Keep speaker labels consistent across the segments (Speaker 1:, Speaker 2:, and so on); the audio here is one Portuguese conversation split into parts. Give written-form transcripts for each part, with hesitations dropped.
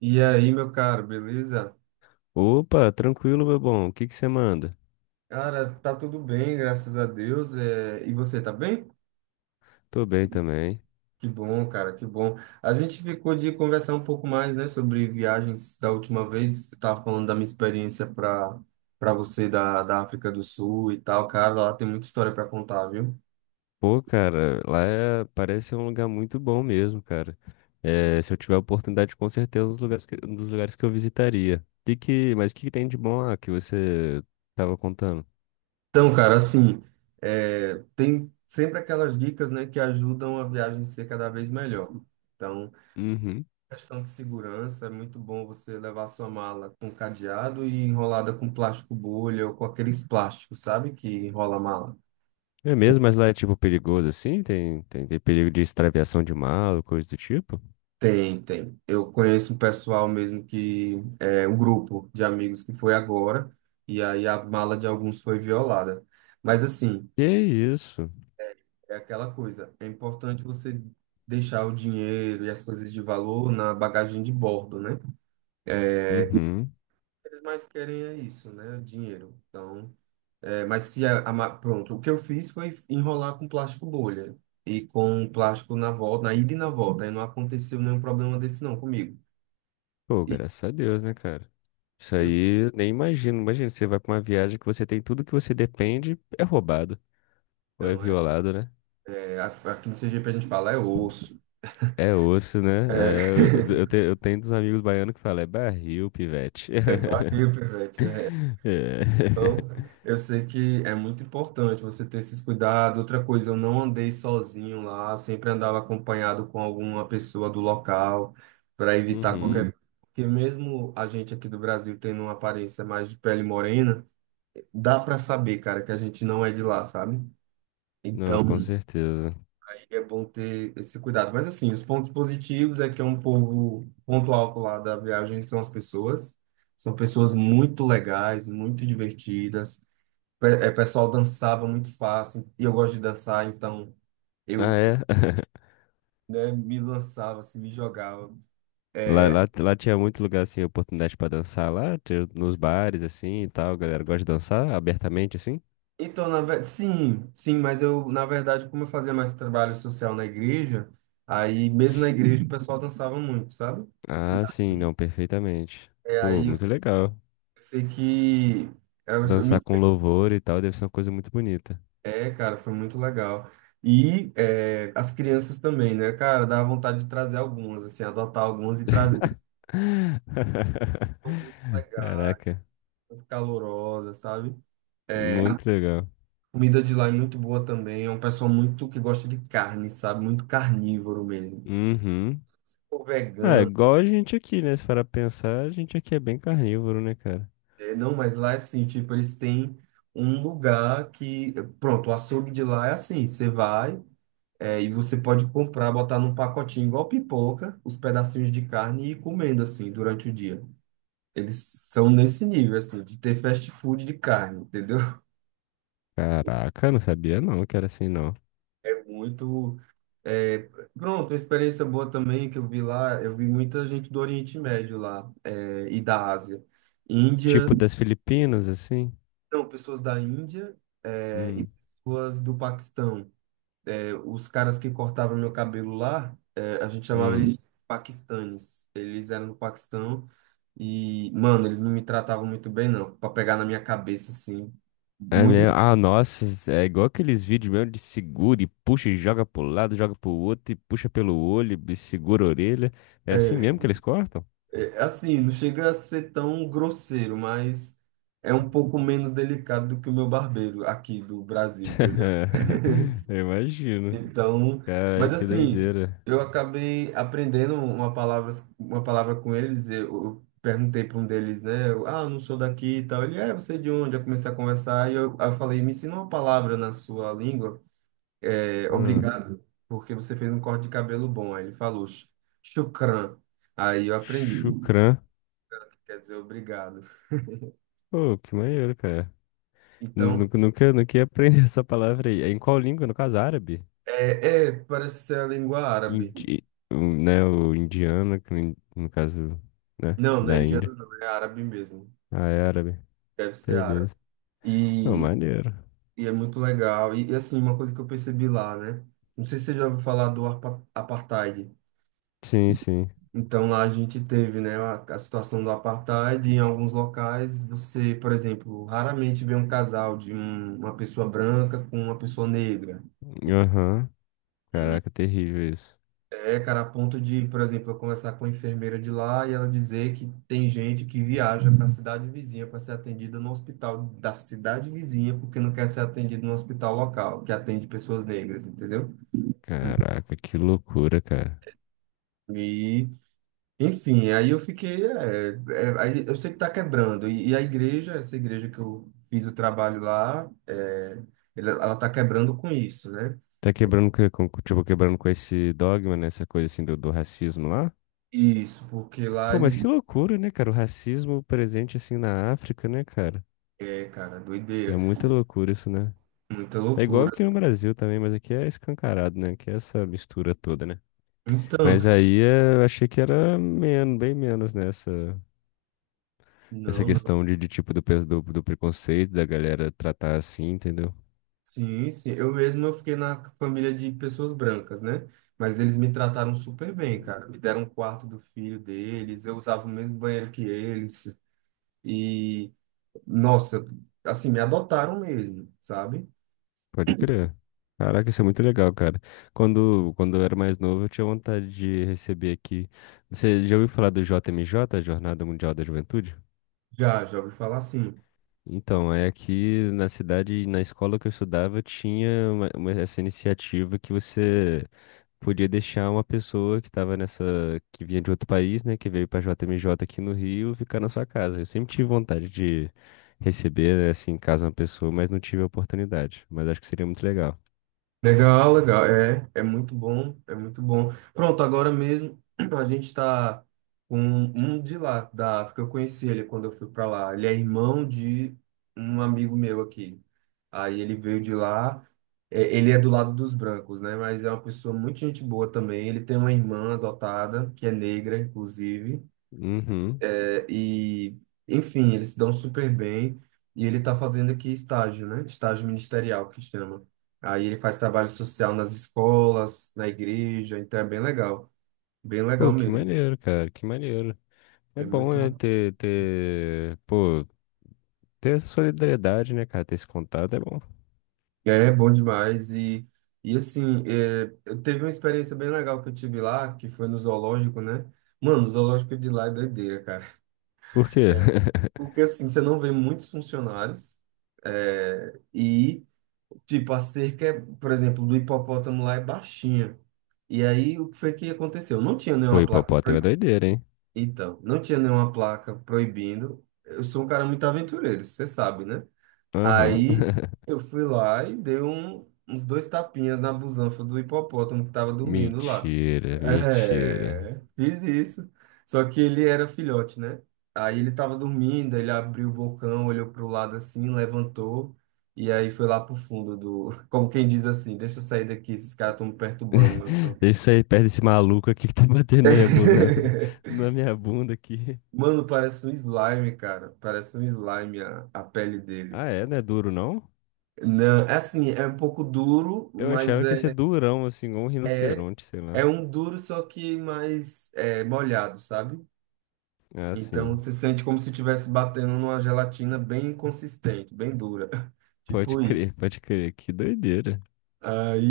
Speaker 1: E aí, meu caro, beleza?
Speaker 2: Opa, tranquilo, meu bom. O que que você manda?
Speaker 1: Cara, tá tudo bem, graças a Deus. É, e você tá bem?
Speaker 2: Tô bem também.
Speaker 1: Que bom, cara, que bom. A gente ficou de conversar um pouco mais, né, sobre viagens da última vez. Eu tava falando da minha experiência para você da África do Sul e tal, cara. Lá tem muita história para contar, viu?
Speaker 2: Pô, cara, parece um lugar muito bom mesmo, cara. É, se eu tiver oportunidade, com certeza, é um dos lugares que eu visitaria. Mas o que que tem de bom lá que você tava contando?
Speaker 1: Então, cara, assim, tem sempre aquelas dicas, né, que ajudam a viagem ser cada vez melhor. Então,
Speaker 2: Uhum.
Speaker 1: questão de segurança, é muito bom você levar sua mala com cadeado e enrolada com plástico bolha ou com aqueles plásticos, sabe, que enrola a mala.
Speaker 2: É mesmo, mas lá é tipo perigoso assim? Tem perigo de extraviação de mala, coisa do tipo?
Speaker 1: Tem, tem. Eu conheço um pessoal mesmo que é um grupo de amigos que foi agora e aí a mala de alguns foi violada. Mas assim,
Speaker 2: Que isso?
Speaker 1: é aquela coisa, é importante você deixar o dinheiro e as coisas de valor na bagagem de bordo, né? É, o
Speaker 2: Uhum.
Speaker 1: que eles mais querem é isso, né? Dinheiro. Então, mas se pronto, o que eu fiz foi enrolar com plástico bolha e com plástico na volta, na ida e na volta. Aí não aconteceu nenhum problema desse não comigo.
Speaker 2: Pô,
Speaker 1: E
Speaker 2: graças a Deus, né, cara? Isso
Speaker 1: eu,
Speaker 2: aí eu nem imagino. Imagina, você vai pra uma viagem que você tem tudo que você depende, é roubado, ou é
Speaker 1: então,
Speaker 2: violado, né?
Speaker 1: aqui no CGP a gente fala é osso,
Speaker 2: É osso, né?
Speaker 1: é,
Speaker 2: É, eu tenho dos amigos baianos que falam, é barril, pivete.
Speaker 1: é barril, pivete, então,
Speaker 2: É.
Speaker 1: eu sei que é muito importante você ter esses cuidados. Outra coisa, eu não andei sozinho lá, sempre andava acompanhado com alguma pessoa do local para evitar
Speaker 2: Uhum.
Speaker 1: qualquer. Porque mesmo a gente aqui do Brasil tendo uma aparência mais de pele morena, dá para saber, cara, que a gente não é de lá, sabe?
Speaker 2: Não,
Speaker 1: Então,
Speaker 2: com
Speaker 1: uhum,
Speaker 2: certeza.
Speaker 1: aí é bom ter esse cuidado. Mas assim, os pontos positivos é que é um povo, ponto alto lá da viagem são as pessoas. São pessoas muito legais, muito divertidas. O pessoal dançava muito fácil, e eu gosto de dançar, então eu,
Speaker 2: Ah, é?
Speaker 1: né, me lançava, assim, me jogava. É,
Speaker 2: Lá tinha muito lugar, assim, oportunidade pra dançar lá, tinha nos bares, assim, e tal, a galera gosta de dançar abertamente, assim.
Speaker 1: então, sim, sim, mas eu, na verdade, como eu fazia mais trabalho social na igreja, aí mesmo na igreja o pessoal dançava muito, sabe?
Speaker 2: Ah, sim, não, perfeitamente.
Speaker 1: É,
Speaker 2: Pô,
Speaker 1: aí eu
Speaker 2: muito legal.
Speaker 1: sei que eu me,
Speaker 2: Dançar com louvor e tal deve ser uma coisa muito bonita.
Speaker 1: cara, foi muito legal. E, as crianças também, né, cara, dá vontade de trazer algumas, assim, adotar algumas e trazer. Legal,
Speaker 2: Caraca,
Speaker 1: muito calorosa, sabe? Eh,
Speaker 2: muito legal.
Speaker 1: comida de lá é muito boa também. É um pessoal muito que gosta de carne, sabe? Muito carnívoro mesmo.
Speaker 2: Uhum.
Speaker 1: Ou
Speaker 2: Ah, é
Speaker 1: vegano.
Speaker 2: igual a gente aqui, né? Se parar pra pensar, a gente aqui é bem carnívoro, né, cara?
Speaker 1: Não, mas lá é assim, tipo, eles têm um lugar que... Pronto, o açougue de lá é assim. Você vai, e você pode comprar, botar num pacotinho igual pipoca, os pedacinhos de carne e ir comendo, assim, durante o dia. Eles são nesse nível, assim, de ter fast food de carne, entendeu?
Speaker 2: Caraca, não sabia não que era assim, não.
Speaker 1: Muito. É, pronto, uma experiência boa também que eu vi lá, eu vi muita gente do Oriente Médio lá, e da Ásia. Índia,
Speaker 2: Tipo das Filipinas, assim?
Speaker 1: não, pessoas da Índia, e
Speaker 2: Hum,
Speaker 1: pessoas do Paquistão. É, os caras que cortavam meu cabelo lá, a gente chamava
Speaker 2: hum.
Speaker 1: eles de paquistanes. Eles eram do Paquistão e, mano, eles não me tratavam muito bem, não, para pegar na minha cabeça, assim.
Speaker 2: É
Speaker 1: Muito.
Speaker 2: mesmo. Ah, nossa, é igual aqueles vídeos mesmo de segura e puxa e joga pro lado, joga pro outro e puxa pelo olho e segura a orelha. É assim mesmo
Speaker 1: é,
Speaker 2: que eles cortam?
Speaker 1: É assim, não chega a ser tão grosseiro, mas é um pouco menos delicado do que o meu barbeiro aqui do Brasil, entendeu?
Speaker 2: Eu imagino.
Speaker 1: Então,
Speaker 2: Cara,
Speaker 1: mas
Speaker 2: que
Speaker 1: assim,
Speaker 2: doideira.
Speaker 1: eu acabei aprendendo uma palavra com eles. Eu perguntei para um deles, né? Eu não sou daqui e tal. Ele, você é de onde? Eu comecei a conversar e eu, aí eu falei, me ensina uma palavra na sua língua. É,
Speaker 2: Ah,
Speaker 1: obrigado, porque você fez um corte de cabelo bom. Aí ele falou, shukran." Aí eu aprendi.
Speaker 2: chucrã.
Speaker 1: Quer dizer, obrigado.
Speaker 2: Pô, que maneiro, cara.
Speaker 1: Então,
Speaker 2: Nunca ia aprender essa palavra aí. É em qual língua? No caso, árabe?
Speaker 1: parece ser a língua árabe.
Speaker 2: Indi... o- Né, o indiano, que no caso, né,
Speaker 1: Não, não é
Speaker 2: da Índia.
Speaker 1: indiano, não, é árabe mesmo.
Speaker 2: Ah, é árabe.
Speaker 1: Deve ser árabe.
Speaker 2: Beleza. Não,
Speaker 1: E,
Speaker 2: maneiro.
Speaker 1: e é muito legal. E, assim, uma coisa que eu percebi lá, né? Não sei se você já ouviu falar do apartheid.
Speaker 2: Sim, sim.
Speaker 1: Então, lá a gente teve, né, a situação do apartheid. Em alguns locais, você, por exemplo, raramente vê um casal de uma pessoa branca com uma pessoa negra.
Speaker 2: Aham. Caraca, terrível isso.
Speaker 1: É, cara, a ponto de, por exemplo, eu conversar com a enfermeira de lá e ela dizer que tem gente que viaja para a cidade vizinha para ser atendida no hospital da cidade vizinha porque não quer ser atendido no hospital local, que atende pessoas negras, entendeu?
Speaker 2: Caraca, que loucura, cara.
Speaker 1: E, enfim, aí eu fiquei, aí eu sei que tá quebrando. E a igreja, essa igreja que eu fiz o trabalho lá, ela tá quebrando com isso, né?
Speaker 2: Quebrando com esse dogma, né? Essa coisa assim do racismo lá.
Speaker 1: Isso, porque lá
Speaker 2: Pô, mas que
Speaker 1: eles,
Speaker 2: loucura, né, cara? O racismo presente assim na África, né, cara?
Speaker 1: cara,
Speaker 2: É
Speaker 1: doideira,
Speaker 2: muita loucura isso, né?
Speaker 1: muita
Speaker 2: É igual
Speaker 1: loucura.
Speaker 2: aqui no Brasil também, mas aqui é escancarado, né? Aqui é essa mistura toda, né?
Speaker 1: Então,
Speaker 2: Mas aí é, eu achei que era menos, bem menos, né? Essa
Speaker 1: não,
Speaker 2: questão de tipo do preconceito, da galera tratar assim, entendeu?
Speaker 1: sim, sim. Eu mesmo eu fiquei na família de pessoas brancas, né? Mas eles me trataram super bem, cara. Me deram um quarto do filho deles, eu usava o mesmo banheiro que eles. E, nossa, assim, me adotaram mesmo, sabe?
Speaker 2: Pode crer. Caraca, isso é muito legal, cara. Quando eu era mais novo, eu tinha vontade de receber aqui. Você já ouviu falar do JMJ, Jornada Mundial da Juventude?
Speaker 1: Já, já ouvi falar assim.
Speaker 2: Então, é aqui na cidade, na escola que eu estudava, tinha essa iniciativa que você podia deixar uma pessoa que estava nessa, que vinha de outro país, né, que veio para JMJ aqui no Rio, ficar na sua casa. Eu sempre tive vontade de receber, né, assim, em casa uma pessoa, mas não tive a oportunidade. Mas acho que seria muito legal.
Speaker 1: Legal, legal. É, é muito bom, é muito bom. Pronto, agora mesmo a gente está com um de lá, da África. Eu conheci ele quando eu fui para lá. Ele é irmão de um amigo meu aqui. Aí ele veio de lá. É, ele é do lado dos brancos, né? Mas é uma pessoa muito gente boa também. Ele tem uma irmã adotada, que é negra, inclusive.
Speaker 2: Uhum.
Speaker 1: É, e, Enfim, eles se dão super bem. E ele está fazendo aqui estágio, né? Estágio ministerial, que chama. Aí ele faz trabalho social nas escolas, na igreja, então é bem legal. Bem legal
Speaker 2: Pô, que
Speaker 1: mesmo.
Speaker 2: maneiro, cara, que maneiro. É
Speaker 1: É
Speaker 2: bom,
Speaker 1: muito.
Speaker 2: né, pô, ter essa solidariedade, né, cara, ter esse contato é bom.
Speaker 1: É bom demais. E assim, eu teve uma experiência bem legal que eu tive lá, que foi no zoológico, né? Mano, o zoológico de lá é doideira, cara.
Speaker 2: Por quê?
Speaker 1: Porque assim, você não vê muitos funcionários. É, e tipo, a cerca, por exemplo, do hipopótamo lá é baixinha. E aí, o que foi que aconteceu? Não tinha
Speaker 2: Pô,
Speaker 1: nenhuma placa.
Speaker 2: hipopótamo é doideira, hein?
Speaker 1: Então, não tinha nenhuma placa proibindo. Eu sou um cara muito aventureiro, você sabe, né?
Speaker 2: Aham.
Speaker 1: Aí eu fui lá e dei uns dois tapinhas na busanfa do hipopótamo que tava dormindo lá.
Speaker 2: Mentira, mentira.
Speaker 1: É, fiz isso. Só que ele era filhote, né? Aí ele tava dormindo, ele abriu o bocão, olhou pro lado assim, levantou e aí foi lá pro fundo do, como quem diz assim, deixa eu sair daqui, esses caras estão me perturbando, meu sono.
Speaker 2: Deixa eu sair perto desse maluco aqui que tá batendo na minha bunda, na minha bunda aqui.
Speaker 1: Mano, parece um slime, cara. Parece um slime a pele dele.
Speaker 2: Ah, é? Não é duro, não?
Speaker 1: Não, é assim, é um pouco duro,
Speaker 2: Eu
Speaker 1: mas
Speaker 2: achava que ia ser
Speaker 1: é
Speaker 2: durão, assim, igual um
Speaker 1: É,
Speaker 2: rinoceronte, sei lá.
Speaker 1: um duro, só que mais é, molhado, sabe?
Speaker 2: Ah, sim.
Speaker 1: Então você sente como se estivesse batendo numa gelatina bem consistente, bem dura.
Speaker 2: Pode
Speaker 1: Tipo isso.
Speaker 2: crer, pode crer. Que doideira.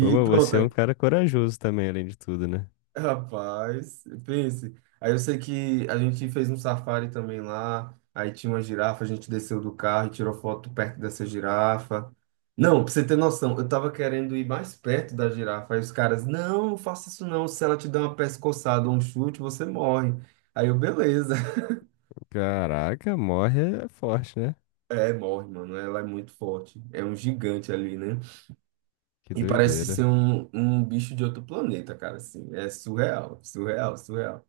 Speaker 2: Ô, mas
Speaker 1: pronto.
Speaker 2: você é um cara corajoso também, além de tudo, né?
Speaker 1: Rapaz, pense. Aí eu sei que a gente fez um safari também lá. Aí tinha uma girafa, a gente desceu do carro e tirou foto perto dessa girafa. Não, pra você ter noção, eu tava querendo ir mais perto da girafa. Aí os caras, não, não faça isso não. Se ela te der uma pescoçada ou um chute, você morre. Aí eu, beleza.
Speaker 2: Caraca, morre é forte, né?
Speaker 1: É, morre, mano. Ela é muito forte. É um gigante ali, né?
Speaker 2: Que
Speaker 1: E parece ser
Speaker 2: doideira.
Speaker 1: um bicho de outro planeta, cara. Assim, é surreal, surreal, surreal.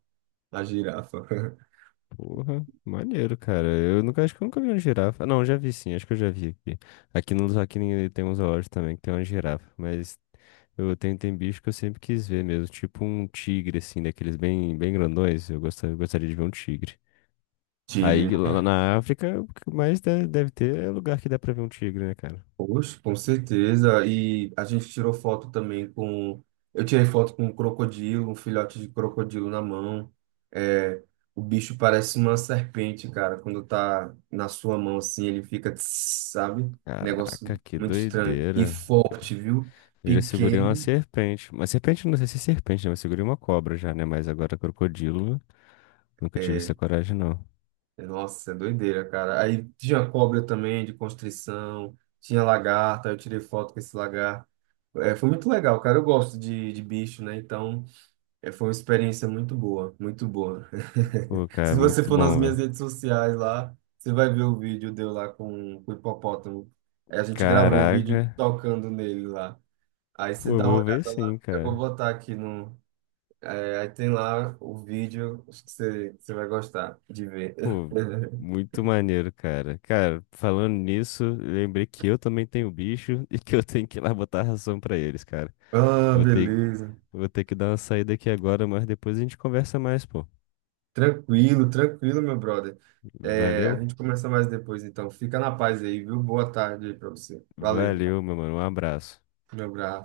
Speaker 1: A girafa.
Speaker 2: Porra, maneiro, cara. Eu nunca, acho que eu nunca vi uma girafa. Não, já vi sim, acho que eu já vi aqui. Aqui no aqui em- tem uns zoológico também que tem uma girafa, mas eu tenho, tem bicho que eu sempre quis ver mesmo, tipo um tigre, assim, daqueles bem grandões. Eu gostaria de ver um tigre.
Speaker 1: Tigre.
Speaker 2: Aí lá na África, o que mais de- deve ter é lugar que dá pra ver um tigre, né, cara?
Speaker 1: Poxa, com certeza. E a gente tirou foto também com. Eu tirei foto com um crocodilo, um filhote de crocodilo na mão. É, o bicho parece uma serpente, cara. Quando tá na sua mão assim, ele fica, tss, sabe?
Speaker 2: Caraca,
Speaker 1: Negócio
Speaker 2: que
Speaker 1: muito estranho. E
Speaker 2: doideira.
Speaker 1: forte, viu?
Speaker 2: Ele segurou uma
Speaker 1: Pequeno.
Speaker 2: serpente. Mas serpente, não sei se é serpente, né? Mas segurei uma cobra já, né? Mas agora crocodilo. Nunca tive
Speaker 1: É,
Speaker 2: essa coragem, não.
Speaker 1: nossa, é doideira, cara. Aí tinha cobra também, de constrição. Tinha lagarta. Eu tirei foto com esse lagarto. É, foi muito legal, cara. Eu gosto de bicho, né? Então. É, foi uma experiência muito boa, muito boa.
Speaker 2: Pô,
Speaker 1: Se
Speaker 2: cara,
Speaker 1: você
Speaker 2: muito
Speaker 1: for nas
Speaker 2: bom, velho.
Speaker 1: minhas redes sociais lá, você vai ver o vídeo de eu lá com, o hipopótamo. Aí a gente gravou o
Speaker 2: Caraca.
Speaker 1: vídeo tocando nele lá. Aí você
Speaker 2: Pô, eu
Speaker 1: dá uma
Speaker 2: vou
Speaker 1: olhada
Speaker 2: ver
Speaker 1: lá,
Speaker 2: sim,
Speaker 1: eu vou
Speaker 2: cara.
Speaker 1: botar aqui no. Aí tem lá o vídeo, acho que você vai gostar de ver.
Speaker 2: Pô, muito maneiro, cara. Cara, falando nisso, lembrei que eu também tenho bicho e que eu tenho que ir lá botar ração pra eles, cara.
Speaker 1: Ah,
Speaker 2: Vou ter,
Speaker 1: beleza.
Speaker 2: vou ter que dar uma saída aqui agora, mas depois a gente conversa mais, pô.
Speaker 1: Tranquilo, tranquilo, meu brother. É, a
Speaker 2: Valeu?
Speaker 1: gente começa mais depois, então. Fica na paz aí, viu? Boa tarde aí pra você. Valeu,
Speaker 2: Valeu, meu mano. Um abraço.
Speaker 1: meu abraço.